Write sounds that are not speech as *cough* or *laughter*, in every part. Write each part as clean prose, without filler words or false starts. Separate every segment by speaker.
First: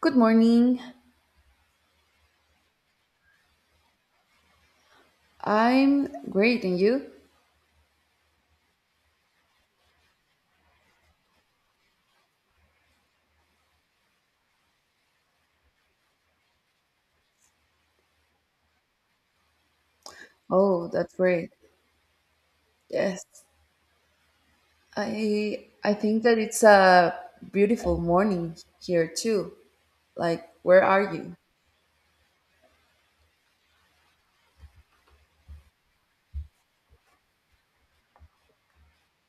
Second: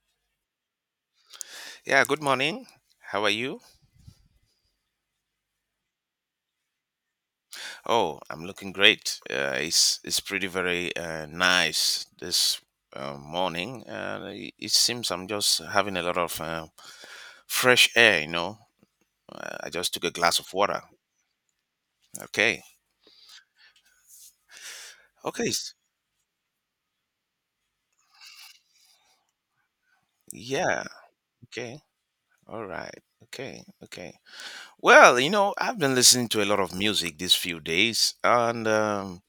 Speaker 1: Good morning.
Speaker 2: Yeah, good morning. How are you?
Speaker 1: I'm great, and you?
Speaker 2: Oh, I'm looking great. It's pretty very nice this morning. It seems I'm just having a lot of fresh air. I just took a glass of water.
Speaker 1: Oh, that's great.
Speaker 2: Okay.
Speaker 1: Yes,
Speaker 2: Okay.
Speaker 1: I I think that it's a beautiful morning here too. Like, where
Speaker 2: Yeah.
Speaker 1: are you?
Speaker 2: Okay. All right. Okay. Okay. Well, you know, I've been listening to a lot of music these few days, and um,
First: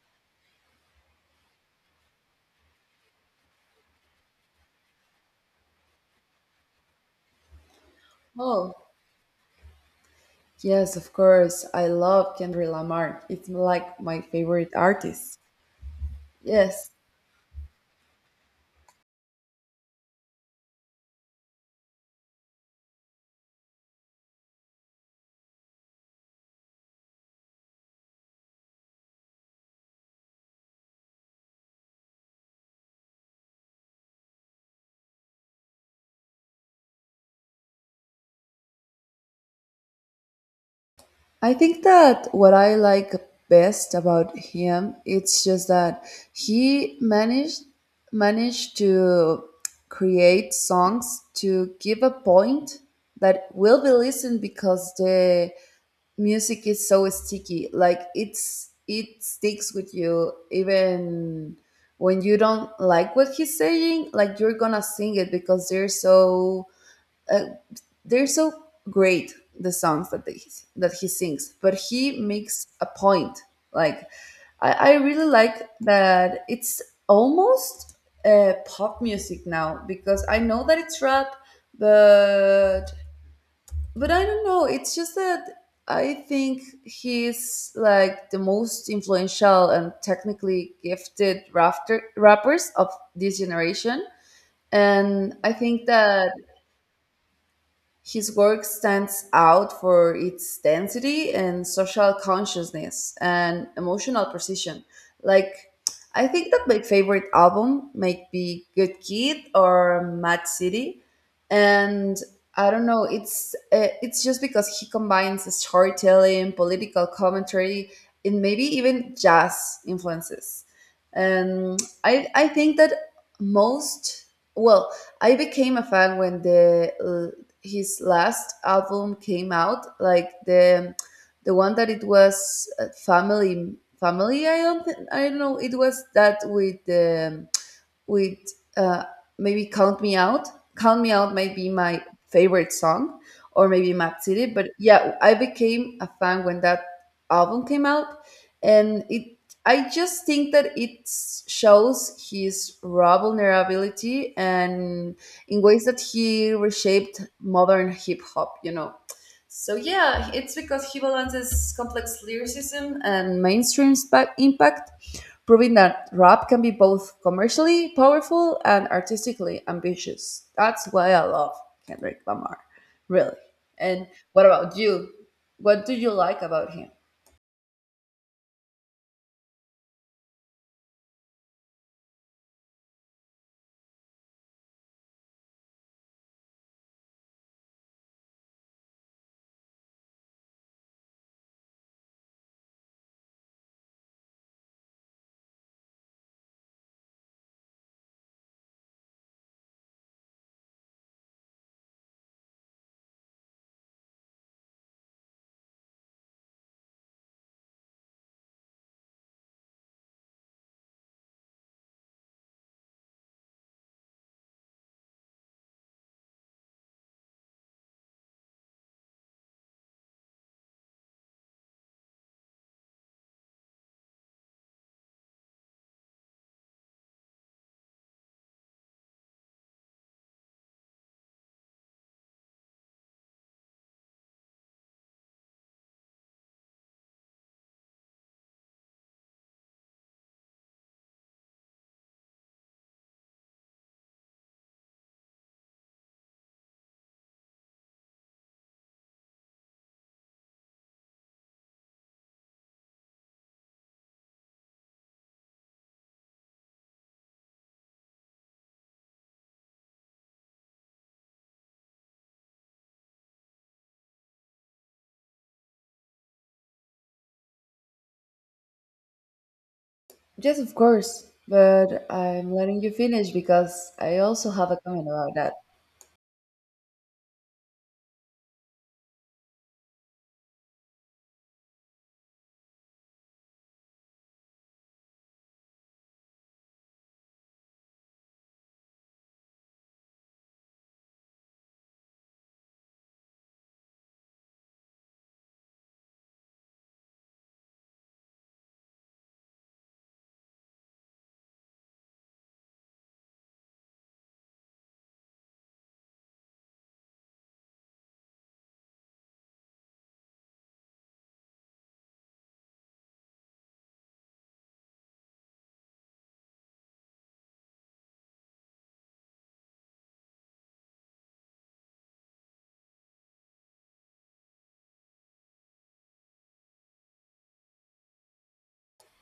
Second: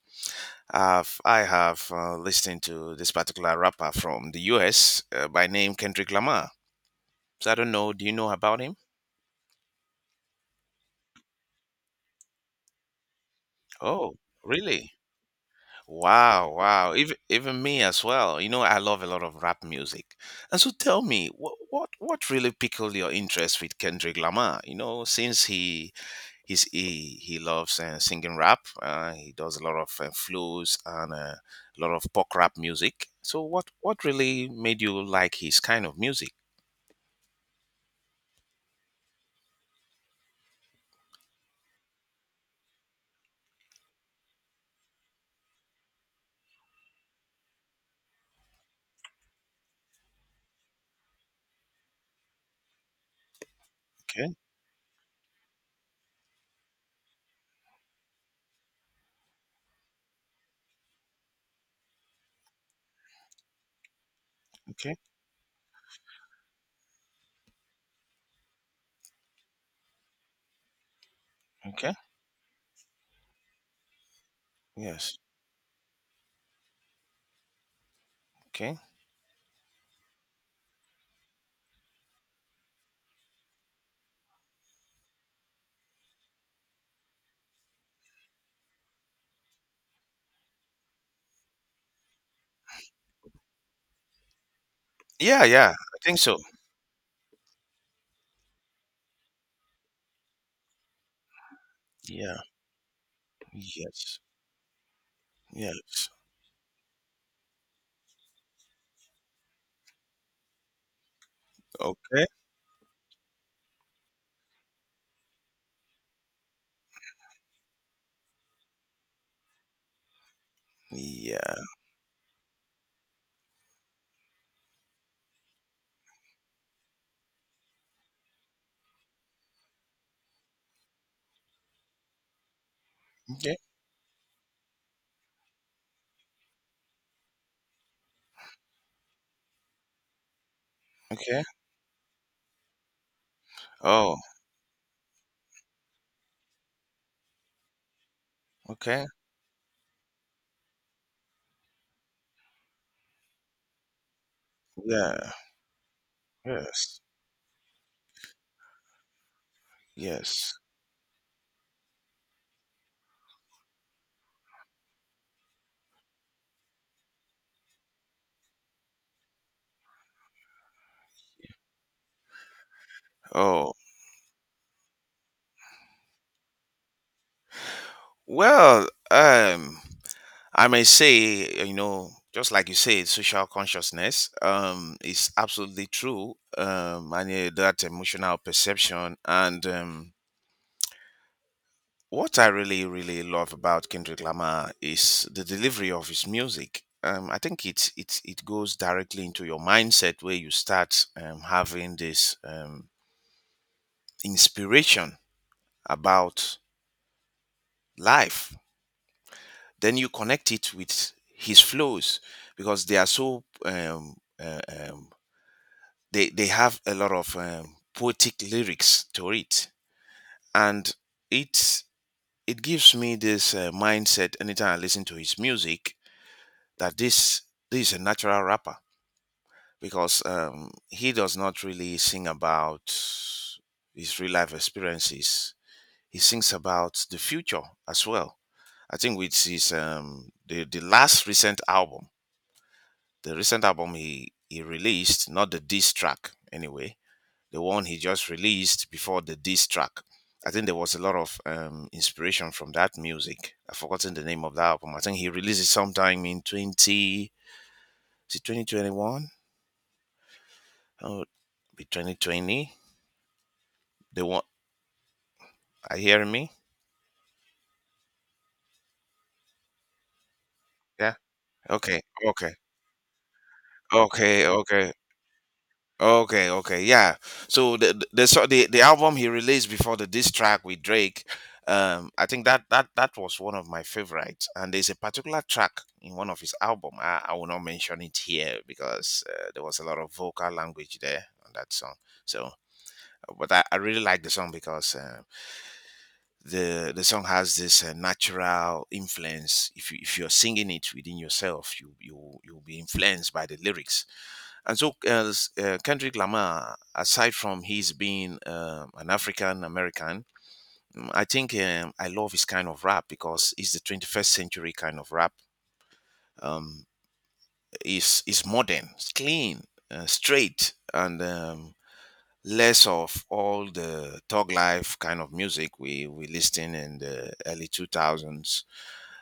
Speaker 2: I've, I have listened to this particular rapper from the U.S. By name Kendrick Lamar. So I don't know. Do you know about
Speaker 1: Oh,
Speaker 2: him?
Speaker 1: yes, of course. I love Kendrick Lamar. It's like
Speaker 2: Oh,
Speaker 1: my favorite
Speaker 2: really?
Speaker 1: artist.
Speaker 2: Wow,
Speaker 1: Yes,
Speaker 2: wow. Even me as well. You know, I love a lot of rap music. And so tell me, what really pickled your interest with Kendrick Lamar? You know, since he loves singing rap, he does a lot of blues and a lot of pop rap music. So what really made you like his kind of music?
Speaker 1: I think that what I like best about him it's just that he managed to create songs to give a point that will be
Speaker 2: Okay,
Speaker 1: listened because the music is so sticky like it's it sticks with you even when you don't like what he's saying like you're gonna
Speaker 2: okay,
Speaker 1: sing it because uh, they're so great the songs that they that he sings but
Speaker 2: okay.
Speaker 1: he makes a point like I
Speaker 2: Yes.
Speaker 1: really like that it's almost
Speaker 2: Okay.
Speaker 1: pop music now because I know that it's rap but I don't know it's just that I think he's like the most influential and technically gifted rappers of this generation and
Speaker 2: Yeah,
Speaker 1: I
Speaker 2: yeah.
Speaker 1: think
Speaker 2: I think
Speaker 1: that
Speaker 2: so.
Speaker 1: his work stands out for its density and social
Speaker 2: Yeah.
Speaker 1: consciousness and
Speaker 2: Yes.
Speaker 1: emotional precision. Like,
Speaker 2: Yes.
Speaker 1: I think that my favorite album might be Good Kid or Mad City, and
Speaker 2: Okay.
Speaker 1: I don't know. It's just because he combines storytelling, political commentary, and maybe even jazz influences.
Speaker 2: Yeah.
Speaker 1: And I think that most well, I became a fan when the his last album came out, like the one that it was
Speaker 2: Okay.
Speaker 1: family. I don't know. It was that with the with uh, maybe Count Me Out. Count Me Out
Speaker 2: Okay.
Speaker 1: might be my favorite song, or maybe
Speaker 2: Oh,
Speaker 1: Mad City. But yeah, I became a fan when that album came out, and
Speaker 2: okay.
Speaker 1: it. I just think that it shows his raw vulnerability and
Speaker 2: Yeah.
Speaker 1: in ways that he
Speaker 2: Yes.
Speaker 1: reshaped modern hip hop. You know. So yeah,
Speaker 2: Yes.
Speaker 1: it's because he balances complex lyricism and impact, proving that rap can be both commercially powerful and artistically ambitious. That's why I love Kendrick Lamar, really.
Speaker 2: Oh,
Speaker 1: And what about you? What do you like about him?
Speaker 2: well, I may say, you know, just like you said, social consciousness, is absolutely true. And that emotional perception and what I really, really love about Kendrick Lamar is the delivery of his music. I think it goes directly into your mindset where you start having this inspiration about life. Then you connect it with his flows because they are so um, they have a lot of poetic lyrics to it, and it it gives me this mindset anytime I listen to his music that this is a natural rapper because he does not really sing about his real life experiences. He sings about the future as well. I think with his the last recent album, the recent album he released, not the diss track anyway, the one he just released before the diss track. I think there was a lot of inspiration from that music. I've forgotten the name of that album. I think he released it sometime in is it 2021? Oh, be 2020. The one, are you hearing me?
Speaker 1: Yes, of
Speaker 2: Yeah.
Speaker 1: course,
Speaker 2: Okay.
Speaker 1: but I'm
Speaker 2: Okay.
Speaker 1: letting you finish because I
Speaker 2: Okay.
Speaker 1: also have a
Speaker 2: Okay.
Speaker 1: comment about that.
Speaker 2: Okay, okay, yeah. So the album he released before the diss track with Drake, I think that was one of my favorites. And there's a particular track in one of his album. I will not mention it here because there was a lot of vocal language there on that song. So, but I really like the song because the song has this natural influence. If you if you're singing it within yourself, you'll be influenced by the lyrics, and so, Kendrick Lamar, aside from his being an African American, I think I love his kind of rap because it's the 21st century kind of rap. Um, is modern, it's clean, straight, and less of all the thug life kind of music we listened in the early 2000s.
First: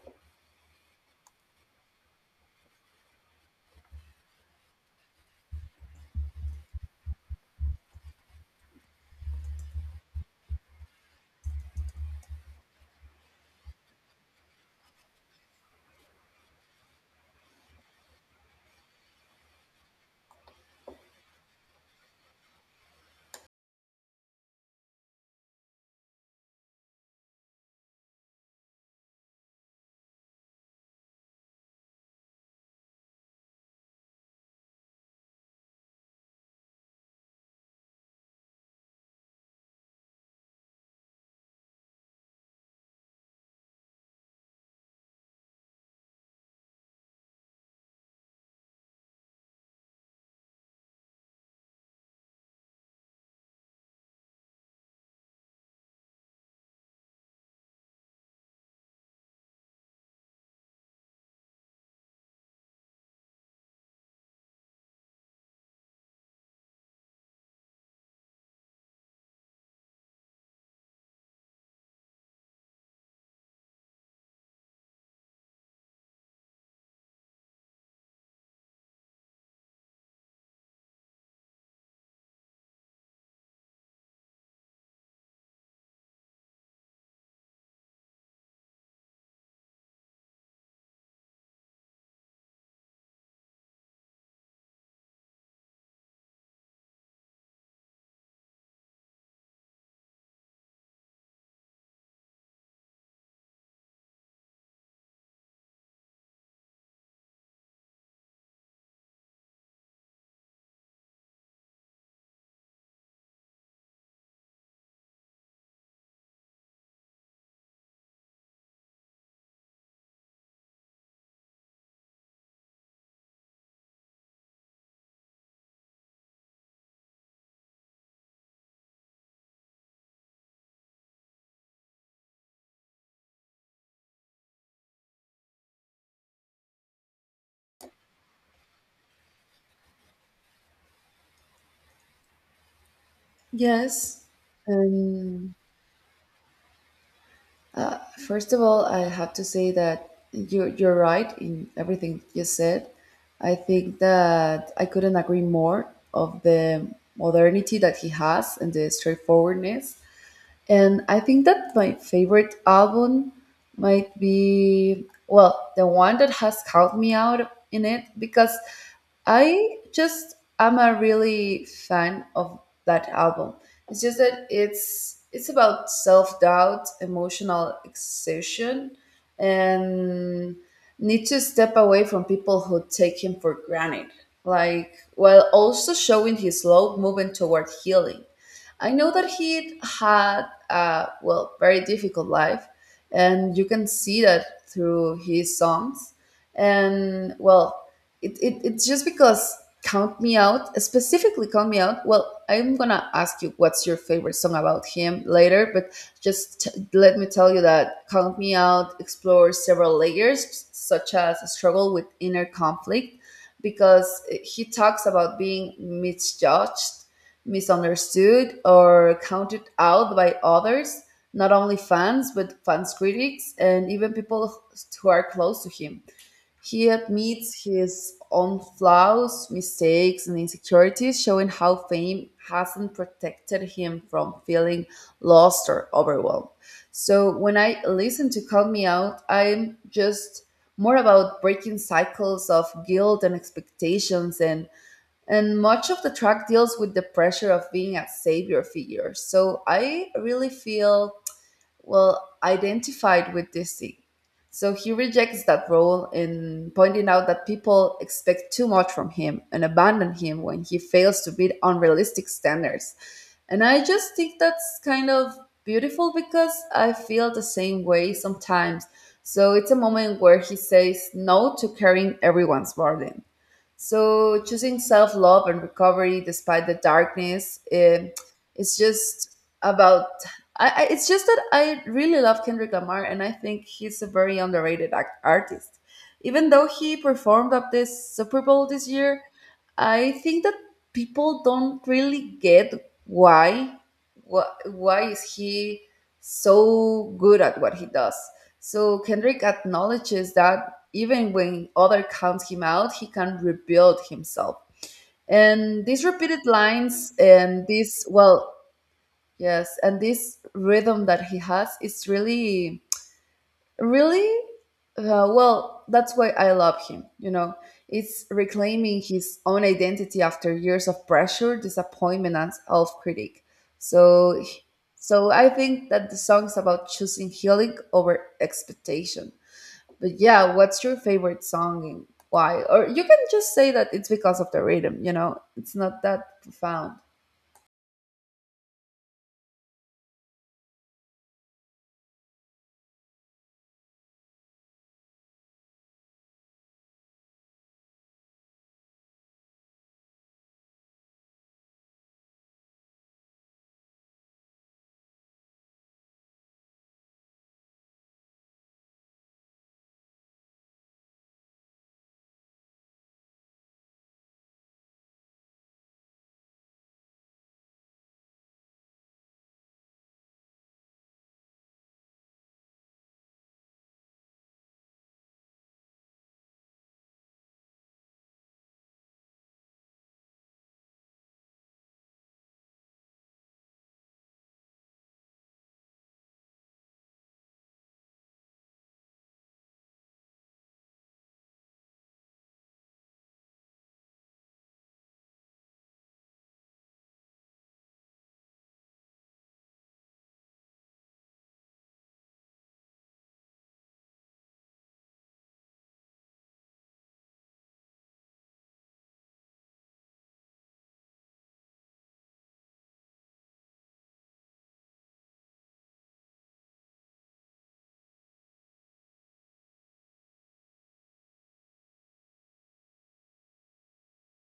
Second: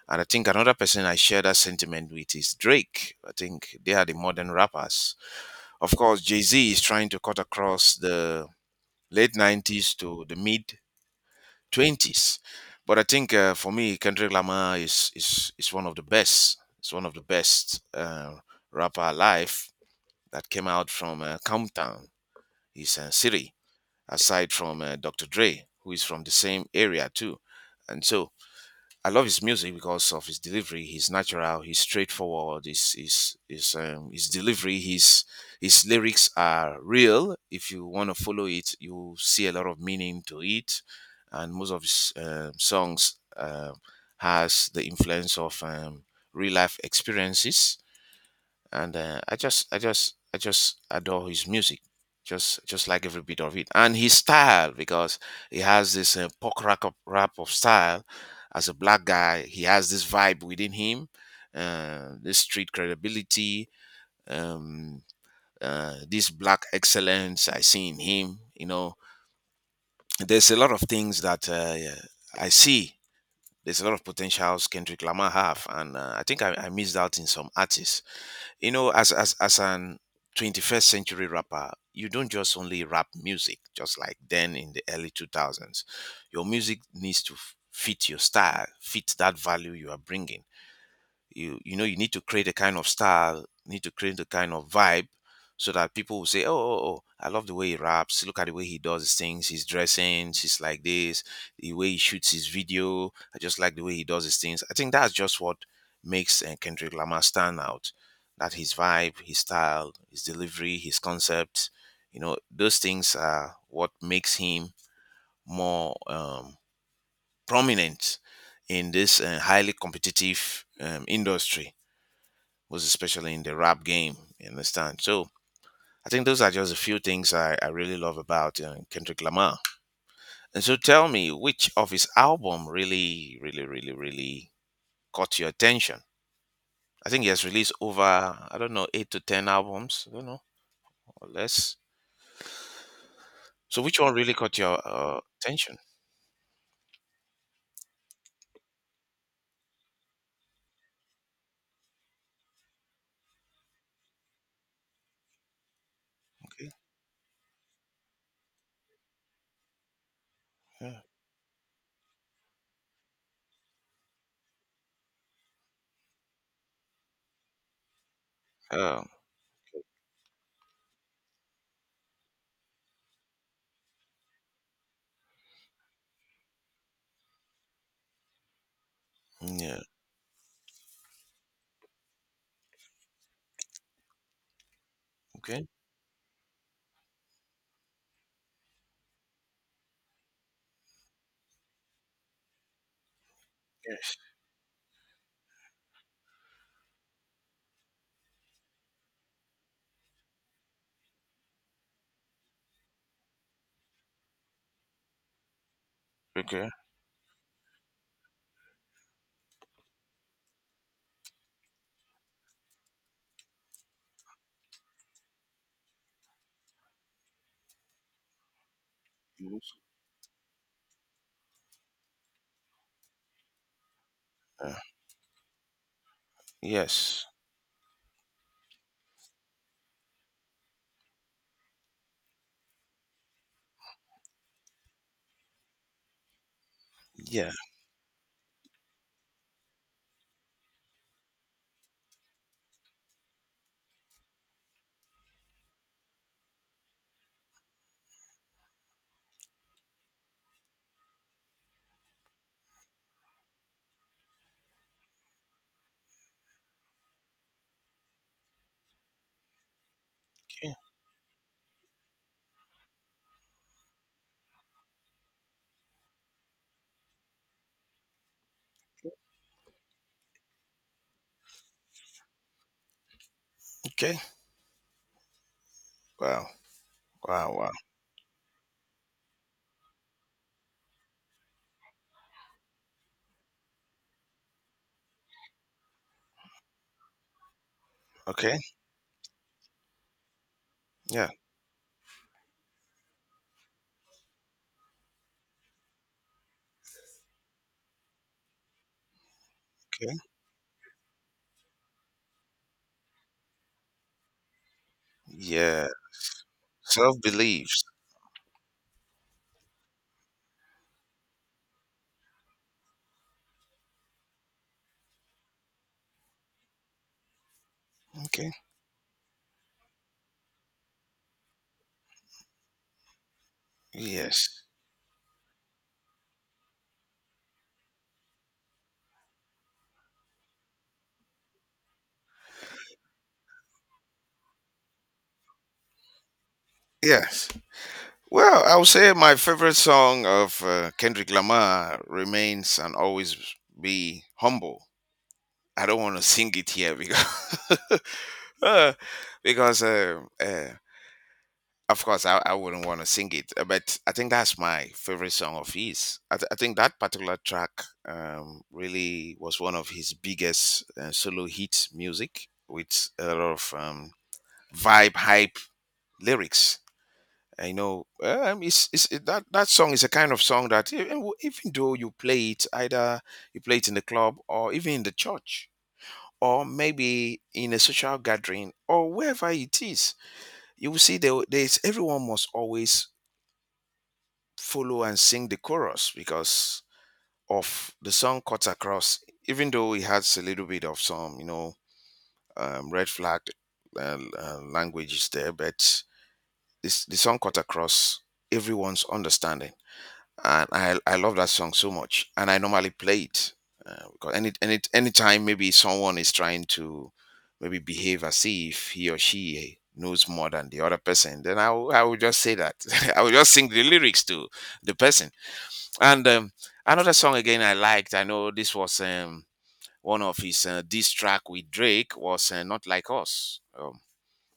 Speaker 2: And I think another person I share that sentiment with is Drake. I think they are the modern rappers. Of course, Jay Z is trying to cut across the late 90s to the mid 20s. But I think for me, Kendrick Lamar is one of the best. It's one of the best rapper alive that came out from Compton, his city, aside from Dr. Dre, who is from the same area too. And so I love his music because of his delivery. He's natural. He's straightforward. His delivery. His lyrics are real. If you want to follow it, you see a lot of meaning to it. And most of his songs has the influence of real life experiences, and I just adore his music, just like every bit of it, and his style because he has this punk rap of style. As a black guy, he has this vibe within him, this street credibility, um, this black excellence I see in him. You know, there's a lot of things that yeah, I see. There's a lot of potentials Kendrick Lamar have, and I missed out in some artists, you know, as an 21st century rapper. You don't just only rap music just like then in the early 2000s. Your music needs to fit your style, fit that value you are bringing. You know you need to create a kind of style, need to create a kind of vibe so that people will say, oh, oh, I love the way he raps. Look at the way he does his things, his dressing. He's like this, the way he shoots his video. I just like the way he does his things. I think that's just what makes Kendrick Lamar stand out, that his vibe, his style, his delivery, his concept. You know, those things are what makes him more prominent in this highly competitive industry, was especially in the rap game. You understand? So I think those are just a few things I really love about Kendrick Lamar. And so tell me, which of his album really, really, really, really caught your attention? I think he has released over, I don't know, eight to ten albums, I don't know, or less. So which one
Speaker 1: Yes,
Speaker 2: really caught your
Speaker 1: and
Speaker 2: attention?
Speaker 1: Uh, first of all, I have to say that you're right in everything you said. I think that I couldn't agree more of
Speaker 2: Okay.
Speaker 1: the modernity that he has and the straightforwardness.
Speaker 2: Yeah.
Speaker 1: And I think that my favorite album might be well the one that has caught me out in it because
Speaker 2: Um,
Speaker 1: I just am a really fan of that album. It's just that it's about self doubt, emotional exhaustion,
Speaker 2: yeah.
Speaker 1: and need to step away from people who take him for granted. Like while
Speaker 2: Okay.
Speaker 1: also showing his slow movement toward healing. I know that he had a well very difficult life, and you can
Speaker 2: Yes.
Speaker 1: see that through his songs. And well, it's just because count me out, specifically count me out, well I'm gonna ask you what's your favorite song about him later but
Speaker 2: Okay.
Speaker 1: let me tell you that count me out explores several layers such as a struggle with inner conflict because he talks about being misjudged, misunderstood or counted out by others, not only fans but fans, critics and even people
Speaker 2: Uh,
Speaker 1: who are close to him. He
Speaker 2: yes.
Speaker 1: admits his own flaws, mistakes, and insecurities, showing how fame hasn't protected him from feeling lost or overwhelmed. So
Speaker 2: Yeah.
Speaker 1: when I listen to Call Me Out, I'm just more about breaking cycles of guilt and expectations, and much of the track deals with the pressure of being a savior figure. So I really feel, well, identified with this thing. So he rejects that role in pointing out that people expect too much from him and abandon him when
Speaker 2: Okay.
Speaker 1: he fails to meet unrealistic standards. And I just think that's kind of beautiful because I feel the same way sometimes. So it's a moment where he says no to carrying everyone's burden.
Speaker 2: Okay.
Speaker 1: So choosing self love and recovery
Speaker 2: Wow.
Speaker 1: despite the
Speaker 2: Wow.
Speaker 1: darkness,
Speaker 2: Wow.
Speaker 1: eh, it's just about. It's just that I really love Kendrick Lamar, and I think he's a very underrated artist. Even though he performed at this Super
Speaker 2: Okay.
Speaker 1: Bowl this year, I think that
Speaker 2: Yeah.
Speaker 1: people don't really get why, why, why is he so good at what he does. So Kendrick
Speaker 2: Okay.
Speaker 1: acknowledges that even when other count him out, he can rebuild himself. And
Speaker 2: Yeah.
Speaker 1: these repeated lines
Speaker 2: Self
Speaker 1: and
Speaker 2: beliefs.
Speaker 1: this, well, yes, and this rhythm that he has is really, really, well, that's why I love him, you know. It's
Speaker 2: Okay.
Speaker 1: reclaiming his own identity after years of pressure, disappointment, and self critique. So,
Speaker 2: Yes.
Speaker 1: so I think that the song's about choosing healing over expectation. But yeah, what's your favorite song and why? Or you can just say that it's because of the rhythm, you know? It's not that profound.
Speaker 2: Yes. Well, I would say my favorite song of Kendrick Lamar remains and always be humble. I don't want to sing it here because *laughs* uh, because of course I wouldn't want to sing it. But I think that's my favorite song of his. I think that particular track really was one of his biggest solo hit music with a lot of vibe, hype lyrics, I know. It's it, that that song is a kind of song that even though you play it, either you play it in the club or even in the church or maybe in a social gathering or wherever it is, you will see there, there's everyone must always follow and sing the chorus because of the song cuts across. Even though it has a little bit of some, you know, red flag languages there, but this, the song cut across everyone's understanding, and I love that song so much, and I normally play it because anytime maybe someone is trying to maybe behave as if he or she knows more than the other person, then I will just say that *laughs* I will just sing the lyrics to the person. And another song again I liked. I know this was one of his diss track with Drake was not like us.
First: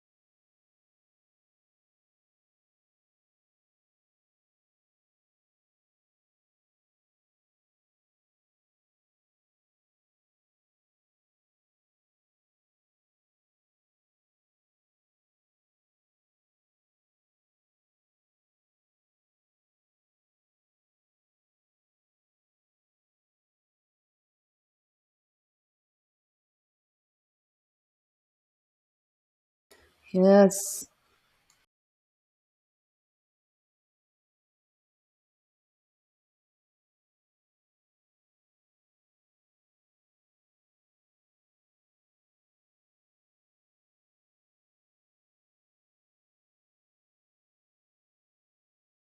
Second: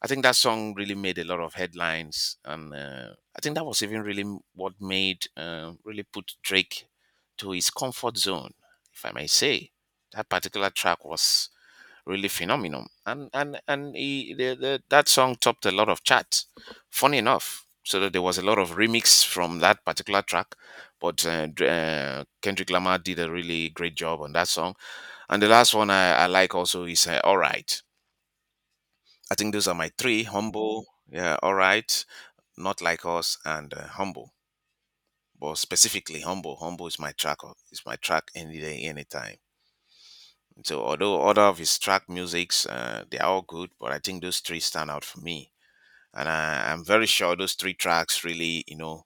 Speaker 2: I think that song really made a lot of headlines, and I think that was even really what made really put Drake to his comfort zone, if I may say. That particular track was really phenomenal, and that song topped a lot of charts. Funny enough, so that there was a lot of remix from that particular track, but Kendrick Lamar did a really great job on that song. And the last one I like also is "All Right." I think those are my three: humble,
Speaker 1: Yes.
Speaker 2: yeah, all right, not like us, and humble. But specifically, humble. Humble is my track. Is my track any day, anytime. So although other of his track musics, they are all good, but I think those three stand out for me, and I'm very sure those three tracks really, you know,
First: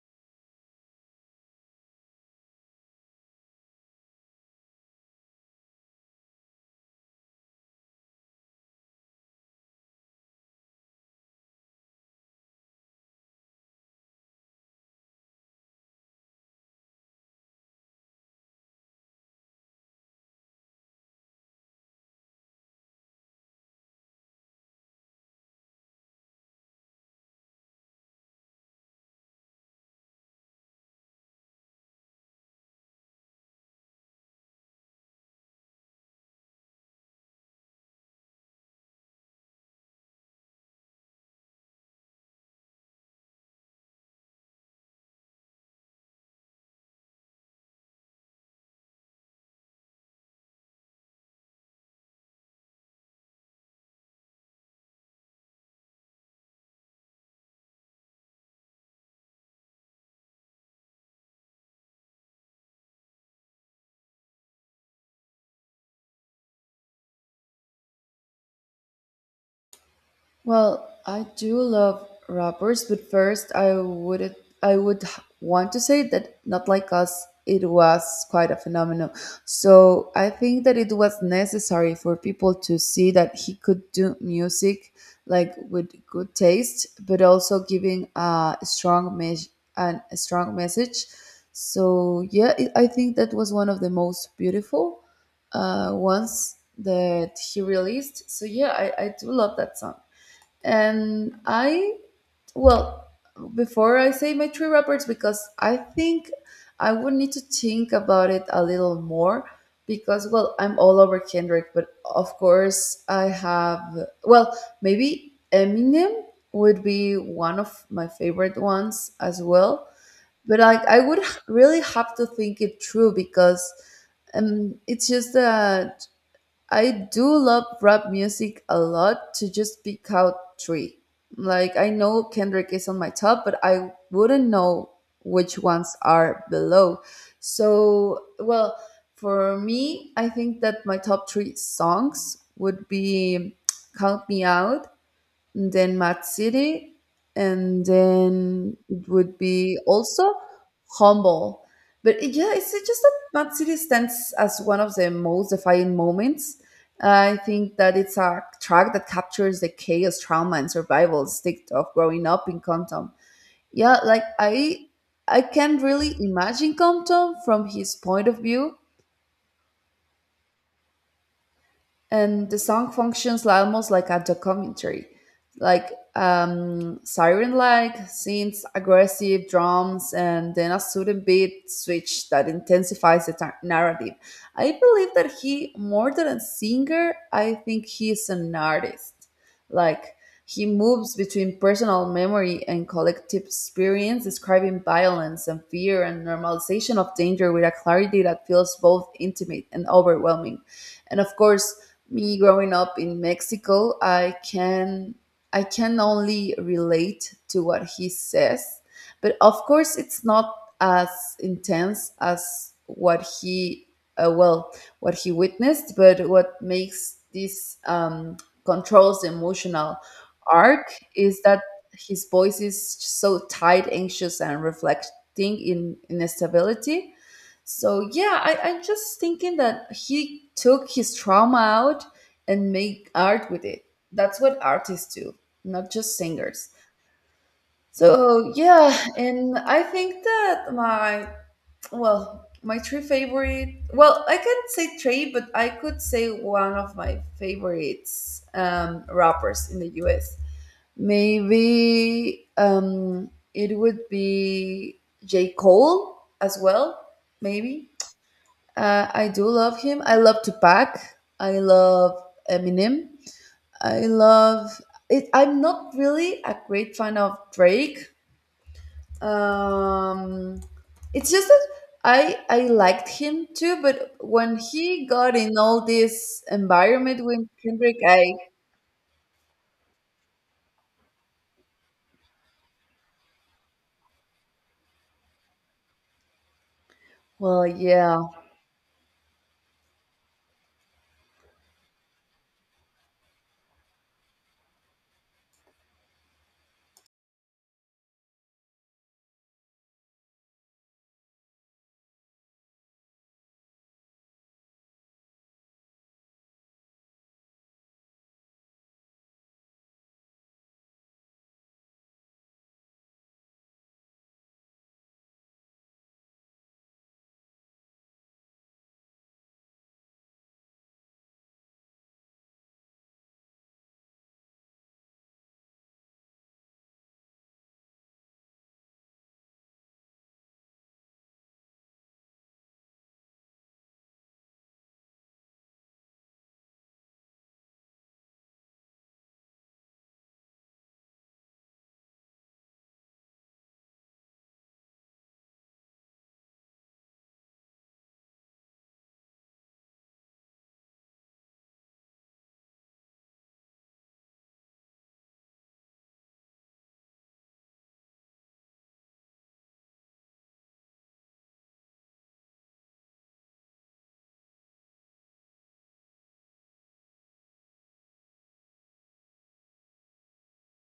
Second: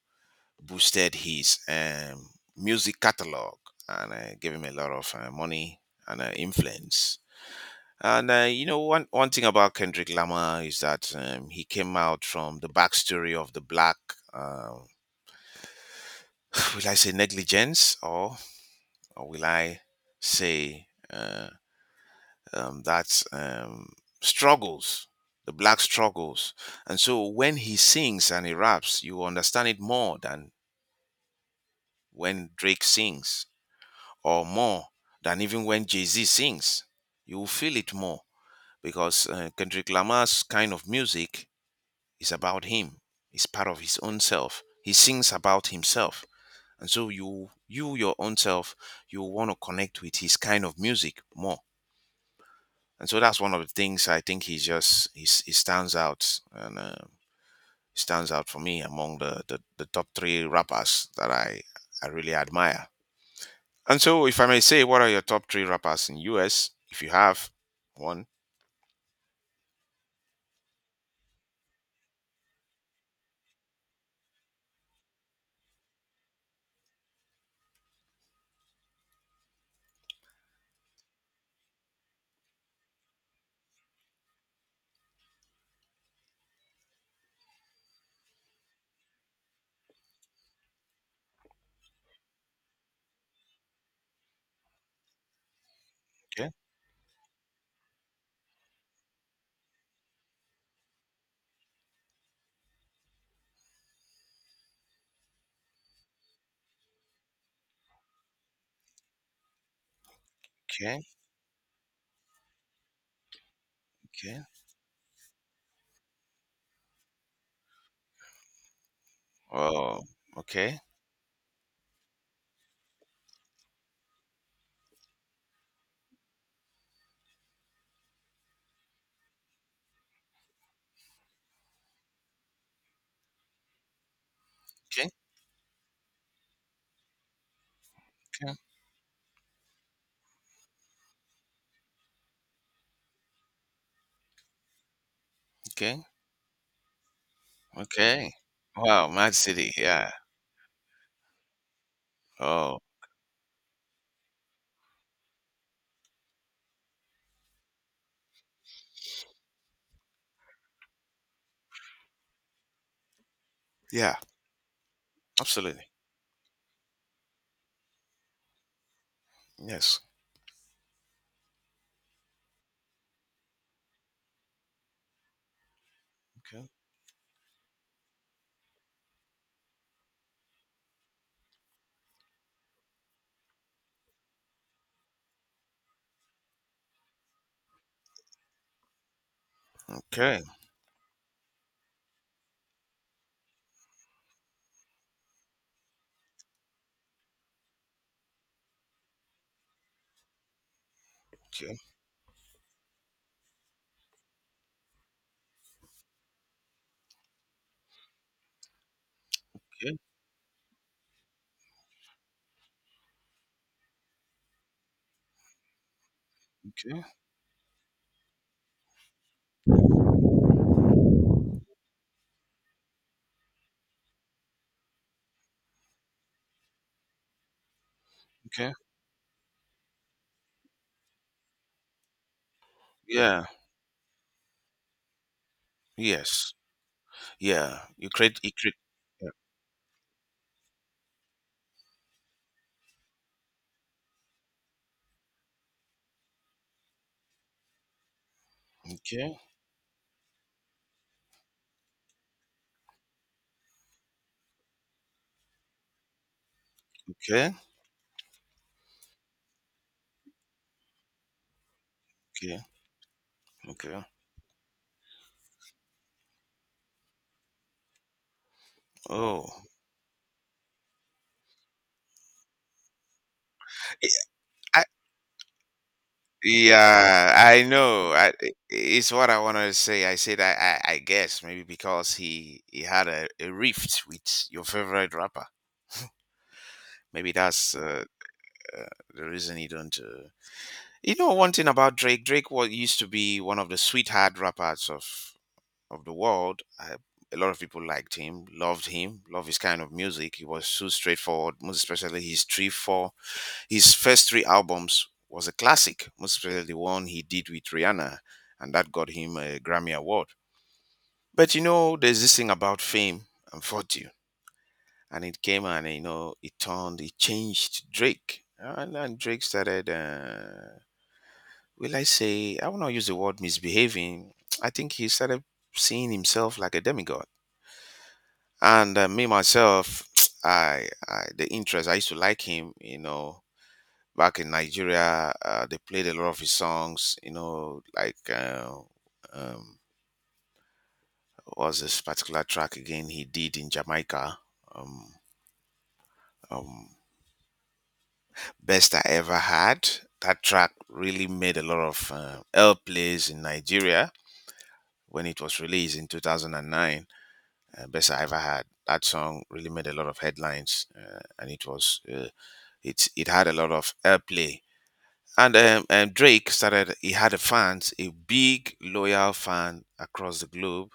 Speaker 2: boosted his music catalog and gave him a lot of money and influence. And you know, one thing about Kendrick Lamar is that he came out from the backstory of the black. Uh, *sighs* will I say negligence, or will I say uh, that struggles, the black struggles? And so when he sings and he raps, you understand it more than when Drake sings, or more than even when Jay Z sings. You will feel it more because Kendrick Lamar's kind of music is about him. It's part of his own self. He sings about himself. And so you your own self, you want to connect with his kind of music more. And so that's one of the things I think he stands out and he stands out for me among the top three rappers that I really admire. And so if I may say, what are your top three rappers in US? If you have one,
Speaker 1: Well, I do love rappers, but first I would want to say that not like us, it was quite a phenomenon. So I think that it was necessary for people to see that he could do music like with good taste, but also giving a a strong message. So yeah, it, I think that was one of the most beautiful
Speaker 2: okay,
Speaker 1: ones that he released. So yeah, I do love that song, and I, well, before I say my three rappers, because I think I would need to think about it a little more, because well I'm
Speaker 2: okay,
Speaker 1: all over Kendrick but of course I have,
Speaker 2: okay,
Speaker 1: well maybe Eminem would be one of my favorite ones as well,
Speaker 2: oh,
Speaker 1: but
Speaker 2: okay,
Speaker 1: like really have to think it through because it's just that I do love rap music a lot to just pick out three. Like I know Kendrick is on my top, but I wouldn't know
Speaker 2: okay,
Speaker 1: which ones are below. So,
Speaker 2: okay,
Speaker 1: well, for me, I think that my top three songs would be Count Me Out, then
Speaker 2: okay.
Speaker 1: Mad City, and
Speaker 2: Okay.
Speaker 1: then
Speaker 2: Wow,
Speaker 1: it
Speaker 2: Mad
Speaker 1: would
Speaker 2: City.
Speaker 1: be
Speaker 2: Yeah.
Speaker 1: also Humble. But it- yeah, it's
Speaker 2: Oh,
Speaker 1: just that Mad City stands as one of the most defining moments. I think that it's a track that captures the chaos, trauma, and survival stick of growing up in Compton. Yeah,
Speaker 2: yeah.
Speaker 1: like I can't
Speaker 2: Absolutely.
Speaker 1: really imagine Compton from his point of view,
Speaker 2: Yes.
Speaker 1: and the song functions like, almost like a documentary, like
Speaker 2: Okay.
Speaker 1: siren like synths, aggressive drums and then a sudden beat switch that intensifies the narrative. I believe that he more than a singer, I think he is an artist. Like
Speaker 2: Okay.
Speaker 1: he moves between personal memory and collective experience, describing violence and fear and normalization of danger with a clarity that feels both intimate and overwhelming. And of course,
Speaker 2: Okay.
Speaker 1: me growing up in Mexico, I can only relate to what he says, but of
Speaker 2: Okay.
Speaker 1: course it's not as intense as what he well what he witnessed, but what
Speaker 2: Okay.
Speaker 1: makes this controls emotional arc is that his voice is so tight, anxious, and reflecting in instability. So yeah,
Speaker 2: Okay.
Speaker 1: I'm just thinking that he took his trauma out and made
Speaker 2: Yeah.
Speaker 1: art with it. That's what artists do, not just
Speaker 2: Yes.
Speaker 1: singers.
Speaker 2: Yeah. You create. You
Speaker 1: So
Speaker 2: create.
Speaker 1: yeah,
Speaker 2: Yeah.
Speaker 1: and I think that my, well, my three favorite, well, I can't say three, but I could say one of my favorites
Speaker 2: Okay.
Speaker 1: rappers in the US. Maybe it would be J. Cole as well,
Speaker 2: Okay.
Speaker 1: maybe. I do love him. I love Tupac. I love
Speaker 2: Okay.
Speaker 1: Eminem. I
Speaker 2: Okay.
Speaker 1: love it. I'm not really a great fan of Drake.
Speaker 2: Oh.
Speaker 1: Um, it's just that I liked him too,
Speaker 2: I,
Speaker 1: but when
Speaker 2: I-
Speaker 1: he got in all this environment
Speaker 2: yeah,
Speaker 1: with
Speaker 2: I
Speaker 1: Kendrick,
Speaker 2: know.
Speaker 1: I,
Speaker 2: It's what I wanted to say. I said I guess maybe because he had a rift with your favorite rapper. Maybe
Speaker 1: well,
Speaker 2: that's
Speaker 1: yeah,
Speaker 2: uh, the reason he don't. You know one thing about Drake. Drake was used to be one of the sweetheart rappers of the world. I, a lot of people liked him, loved his kind of music. He was so straightforward. Most especially his three four his first three albums was a classic. Most especially the one he did with Rihanna, and that got him a Grammy award. But you know, there's this thing about fame and fortune, and it came and you know it turned, it changed Drake, and Drake started. Will I say, I will not use the word misbehaving. *tsk* I think he started seeing himself like a demigod. And me myself, *tsk* I the interest I used to like him, you know, back in Nigeria, they played a lot of his songs, you know, like um, what was this particular track again he did in Jamaica, um, um, best I ever had. That track really made a lot of L plays in Nigeria when it was released in 2009, best I ever had. That song really made a lot of headlines, and it was it it had a lot of airplay. And Drake started. He had a fans, a big loyal fan across the globe,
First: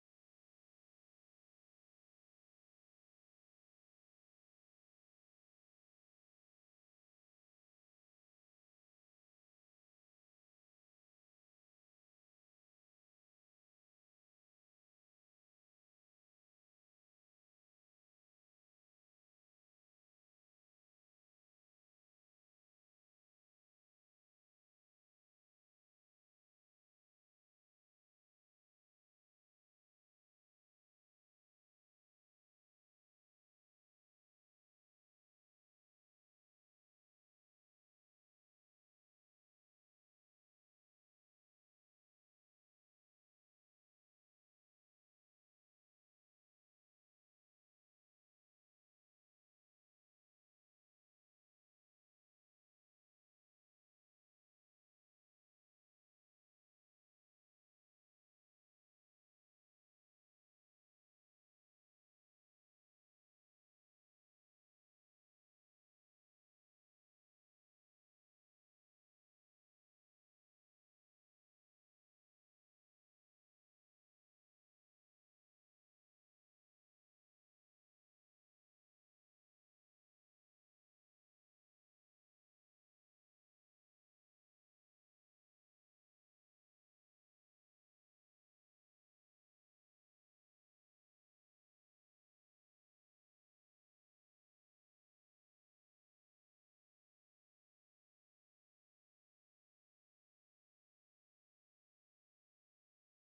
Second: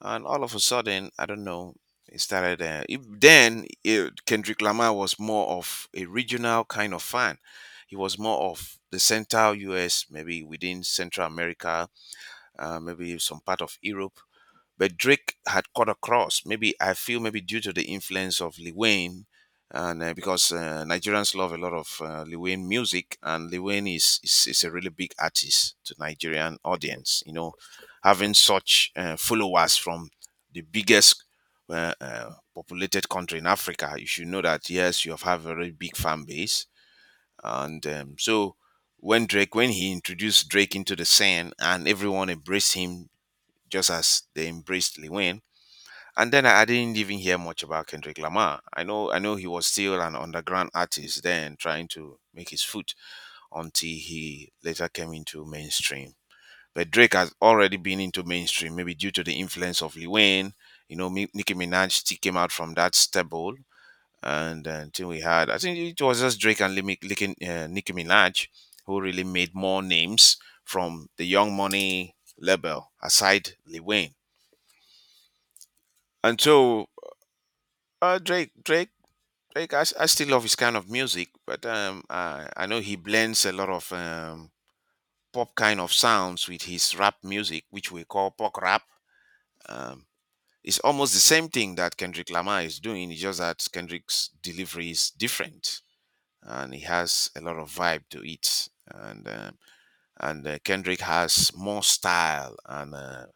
Speaker 2: and all of a sudden, I don't know. It started Kendrick Lamar was more of a regional kind of fan. He was more of the central U.S., maybe within Central America, maybe some part of Europe, but Drake had cut across. Maybe I feel maybe due to the influence of Lil Wayne, and because Nigerians love a lot of Lil Wayne music, and Lil Wayne is a really big artist to Nigerian audience. You know, having such followers from the biggest populated country in Africa, you should know that yes, you have a very big fan base, and so when he introduced Drake into the scene and everyone embraced him just as they embraced Lil Wayne, and then I didn't even hear much about Kendrick Lamar. I know he was still an underground artist then trying to make his foot until he later came into mainstream. But Drake has already been into mainstream, maybe due to the influence of Lil Wayne. You know, Nicki Minaj still came out from that stable. And until we had, I think it was just Drake and Nicki Minaj who really made more names from the Young Money label aside Lil Wayne. And so Drake like I still love his kind of music, but I know he blends a lot of pop kind of sounds with his rap music, which we call pop rap. Um, it's almost the same thing that Kendrick Lamar is doing. It's just that Kendrick's delivery is different, and he has a lot of vibe to it. And Kendrick has more style and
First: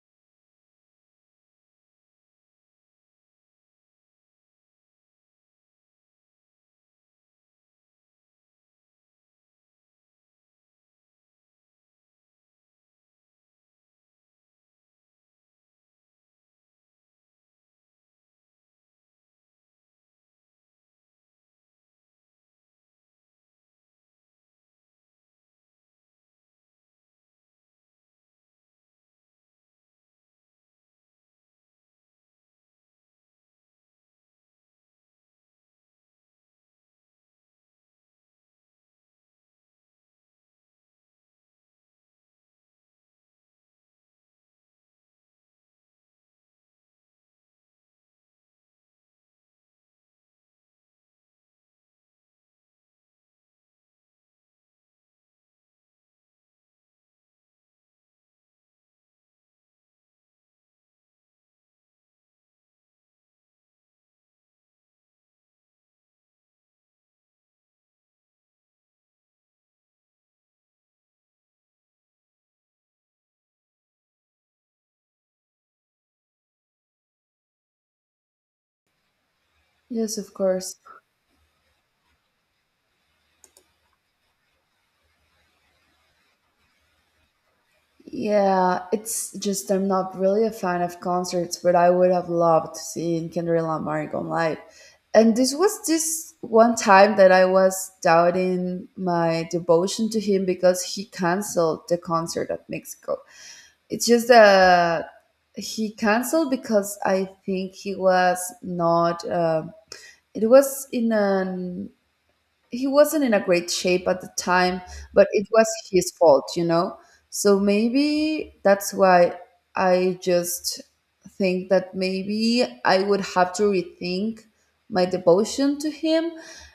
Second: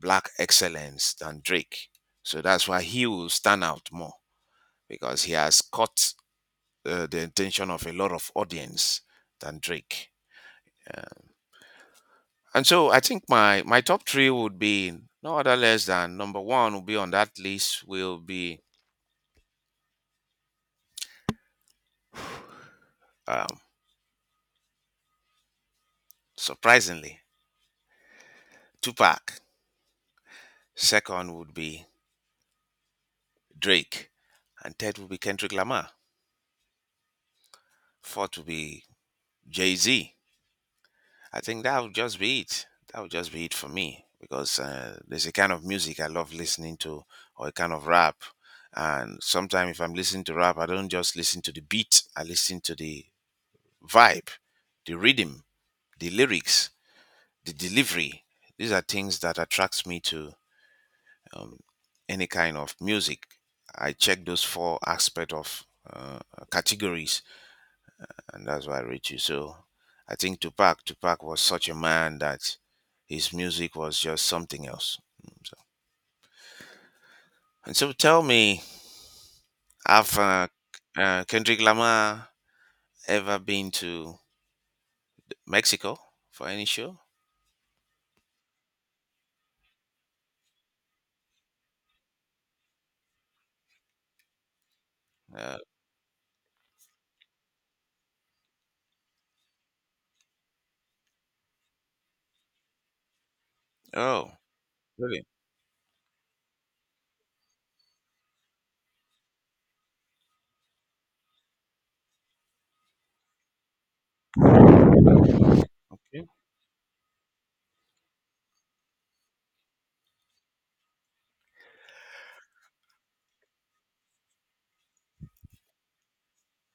Speaker 2: black excellence than Drake, so that's why he will stand out more because he has cut the intention of a lot of audience than Drake. And so I think my top three would be no other less than number one will be on that list will be um, surprisingly Tupac. Second would be Drake, and third would be Kendrick Lamar. Fourth would be Jay Z. I think that would just be it. That would just be it for me because there's a kind of music I love listening to, or a kind of rap. And sometimes, if I'm listening to rap, I don't just listen to the beat, I listen to the vibe, the rhythm, the lyrics, the delivery. These are things that attracts me to um, any kind of music. I check those four aspects of uh, categories, and that's why I reached you. So I think Tupac was such a man that his music was just something else. So, and so tell me, have
Speaker 1: yes, of course.
Speaker 2: Kendrick Lamar ever been to Mexico for any show?
Speaker 1: Yeah, it's just I'm not really a fan of concerts, but I would have loved seeing Kendrick Lamar go live. And this
Speaker 2: Uh,
Speaker 1: was this one time that I was doubting my devotion to him because he canceled the concert at Mexico. It's just
Speaker 2: oh,
Speaker 1: that
Speaker 2: really?
Speaker 1: he canceled because I think he was not. Um, it was in an, he wasn't in a great shape at the time, but it was his
Speaker 2: Okay,
Speaker 1: fault, you know? So maybe that's why I just think that maybe I would have to rethink my devotion to him,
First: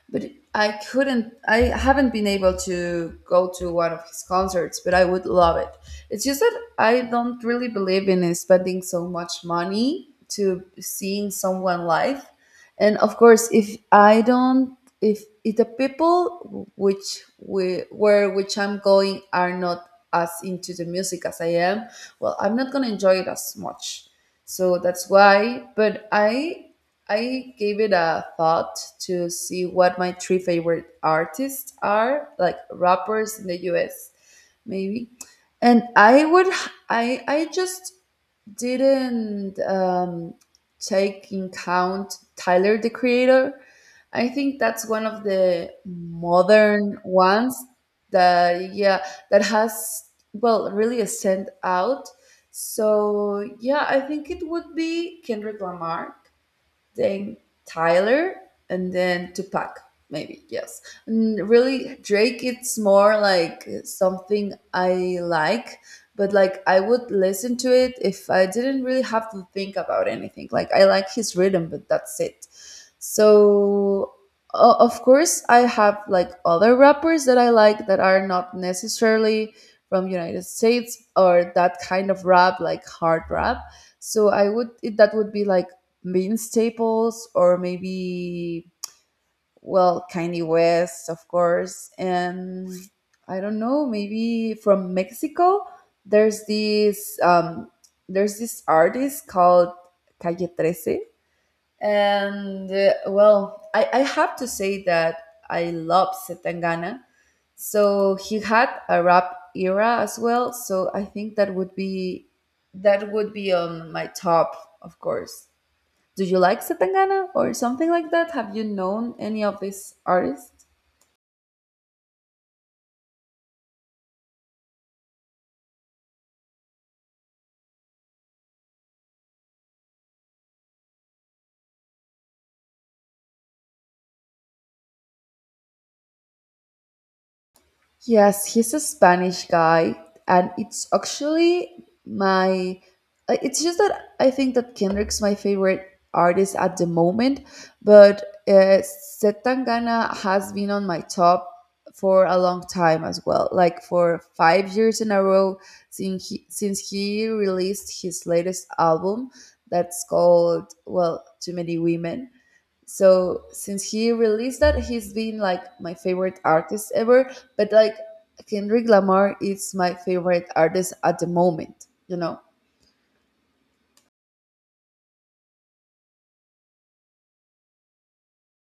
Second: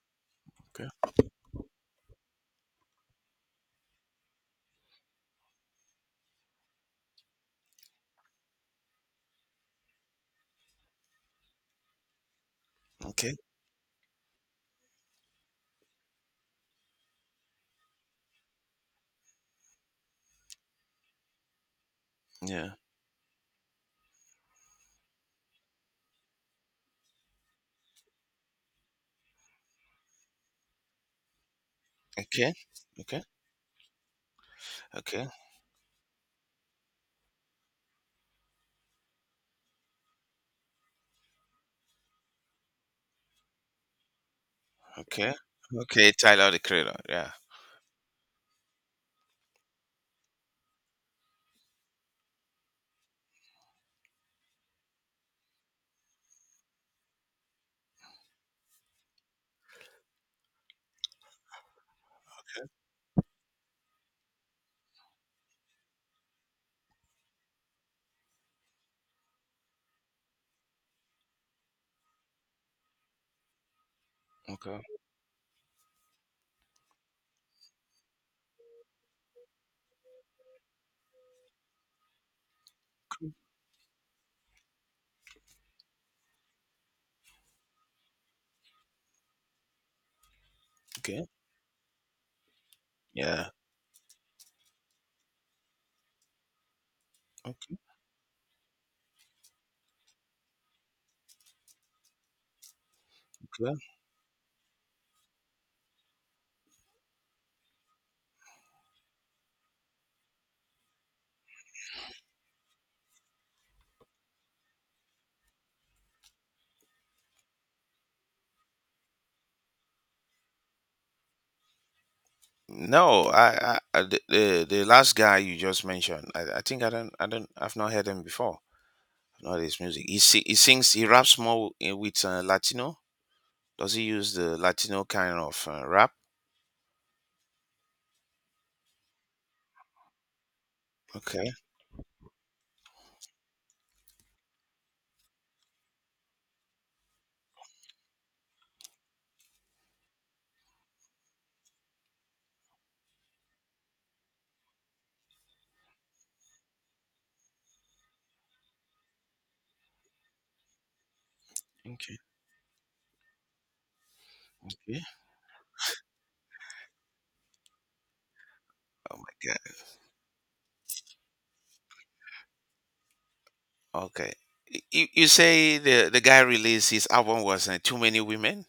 Speaker 1: but I
Speaker 2: okay,
Speaker 1: couldn't, I haven't been able to go to one of his concerts, but I would love it. It's just that I don't really believe in spending so much money to seeing someone live. And of
Speaker 2: okay,
Speaker 1: course, if I don't, if the people which we where which I'm going are not as into the music as I am, well, I'm
Speaker 2: yeah,
Speaker 1: not gonna enjoy it as much. So that's why. But I gave it a thought to see what my three favorite artists are,
Speaker 2: okay,
Speaker 1: like
Speaker 2: okay,
Speaker 1: rappers in the U.S. Maybe,
Speaker 2: okay,
Speaker 1: and I would I just didn't take in count Tyler the Creator. I think that's one of
Speaker 2: okay,
Speaker 1: the
Speaker 2: okay. Tyler the Creator,
Speaker 1: modern
Speaker 2: yeah.
Speaker 1: ones that yeah that has well really stand out. So yeah, I think it would be Kendrick Lamar, then Tyler, and then Tupac. Maybe yes. And really, Drake. It's more like something I like, but like I would listen to it if I didn't really have to think about anything. Like I like his rhythm, but that's it. So
Speaker 2: Okay,
Speaker 1: of course, I have like other rappers that I like that are not necessarily from United States or that kind of rap, like hard
Speaker 2: okay,
Speaker 1: rap. So I would it, that would be like Bean Staples or maybe well Kanye West,
Speaker 2: okay,
Speaker 1: of course, and I
Speaker 2: yeah.
Speaker 1: don't know, maybe from Mexico. There's this um,
Speaker 2: Okay.
Speaker 1: there's this artist called Calle 13. And well, I have to say that I love Setangana. So he had a rap era as well. So I think that would be on my top, of course. Do you like Zetangana or something like that? Have you known any of these artists?
Speaker 2: No, I the last guy you just mentioned, I think I don't, I've not heard him before. Not his music. He sings, he raps more with Latino. Does he use the Latino kind of rap?
Speaker 1: Yes, he's a Spanish guy, and it's
Speaker 2: Okay.
Speaker 1: actually my. Uh, it's just that I think that Kendrick's my favorite artist at the moment, but Setangana has been on my top for a long time as well, like for 5 years in a row since he released his latest album that's called, well, Too Many
Speaker 2: Okay.
Speaker 1: Women. So since he released that,
Speaker 2: Yeah.
Speaker 1: he's been like my favorite artist ever. But like Kendrick
Speaker 2: Oh my
Speaker 1: Lamar
Speaker 2: God.
Speaker 1: is my favorite artist at the moment, you know?
Speaker 2: Okay. You, you say the guy released his album was Too Many Women.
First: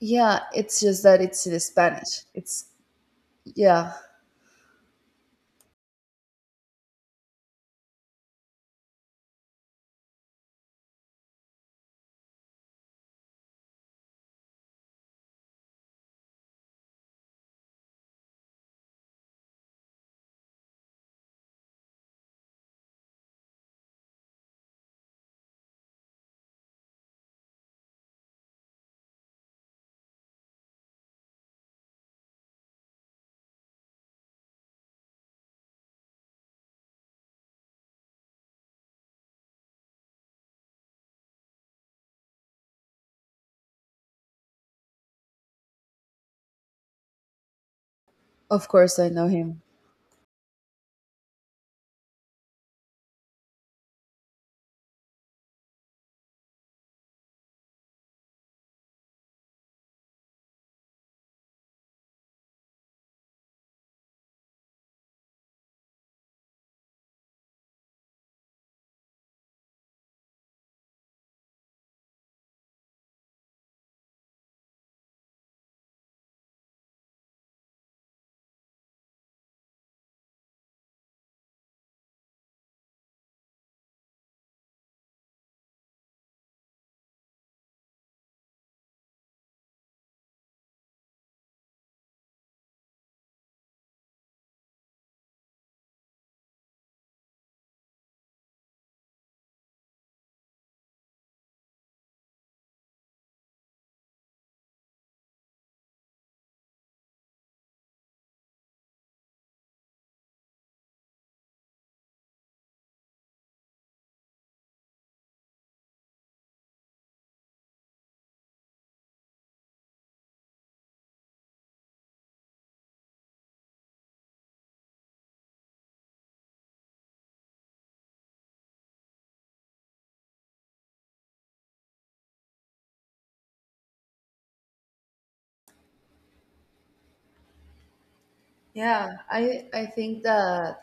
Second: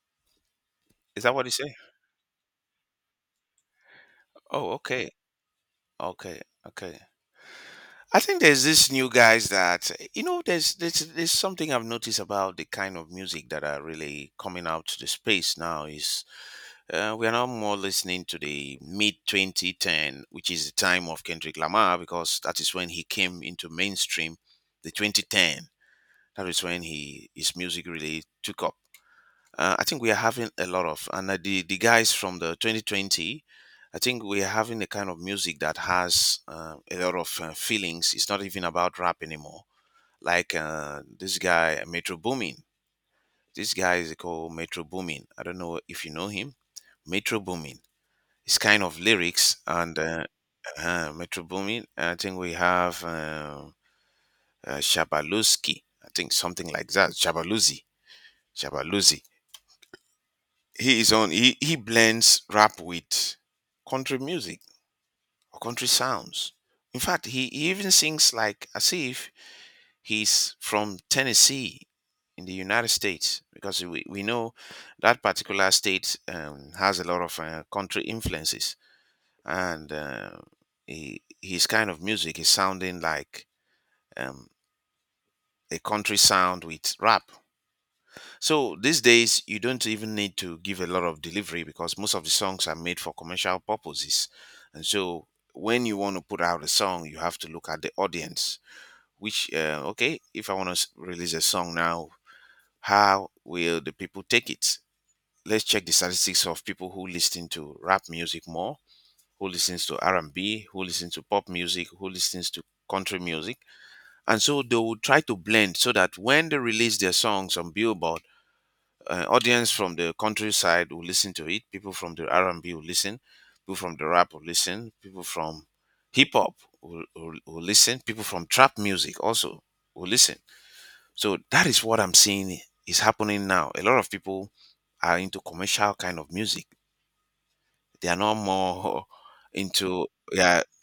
Speaker 1: Yeah, it's just that
Speaker 2: Is that what
Speaker 1: it's
Speaker 2: you
Speaker 1: in
Speaker 2: say?
Speaker 1: Spanish. It's yeah,
Speaker 2: Oh, okay. Okay. Okay. I think there's this new guys that you know. There's something I've noticed about the kind of music that are really coming out to the space now. Is we are now more listening to the mid 2010, which is the time of Kendrick Lamar, because that is when he came into mainstream. The 2010, that is when he his music really took up. I think we are having a lot of, and the guys from the 2020, I think we are having a kind of music that has a lot of feelings. It's not even about rap anymore. Like this guy Metro Boomin. This guy is called Metro Boomin. I don't know if you know him. Metro Boomin. It's
Speaker 1: of
Speaker 2: kind of
Speaker 1: course I know
Speaker 2: lyrics
Speaker 1: him.
Speaker 2: and Metro Boomin. I think we have Shabaluski. I think something like that. Shabaluzi. Shabaluzi. He is on. He blends rap with country music or country sounds. In fact, he even sings like as if he's from Tennessee in the United States because we know that particular state has a lot of country influences and his kind of music is sounding like um, a country sound with rap. So these days, you don't even need to give a lot of delivery because most of the songs are made for commercial purposes. And so when you want to put out a song, you have to look at the audience, which, okay, if I want to release a song now, how will the people take it? Let's check the statistics of people who listen to rap music more, who listens to R&B, who listens to pop music, who listens to country music. And so they will try to blend so that when they release their songs on Billboard, audience from the countryside will listen to it. People from the R and B will listen. People from the rap will listen. People from hip hop will listen. People from trap music also will listen. So that is what I'm seeing is happening now. A lot of people are into commercial kind of music. They are no more
Speaker 1: Yeah,
Speaker 2: *laughs*
Speaker 1: I
Speaker 2: into
Speaker 1: think
Speaker 2: yeah.
Speaker 1: that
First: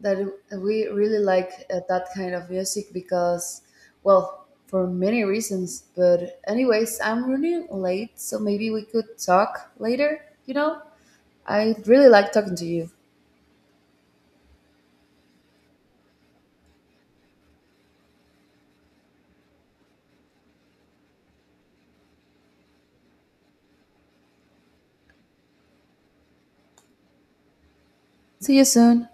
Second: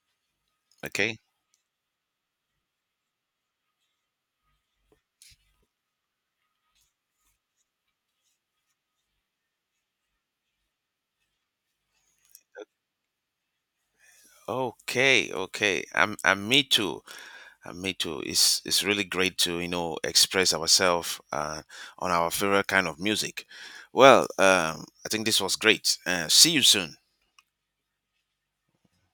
Speaker 1: that we
Speaker 2: Okay,
Speaker 1: really like that kind of music because, well, for many reasons, but anyways, I'm running late, so maybe we could talk later, you know? I really like talking to you.
Speaker 2: okay. I'm me too. Me too. It's really great to you know express ourselves on our favorite kind of music. Well, I think this was great. See you soon.
Speaker 1: See you soon.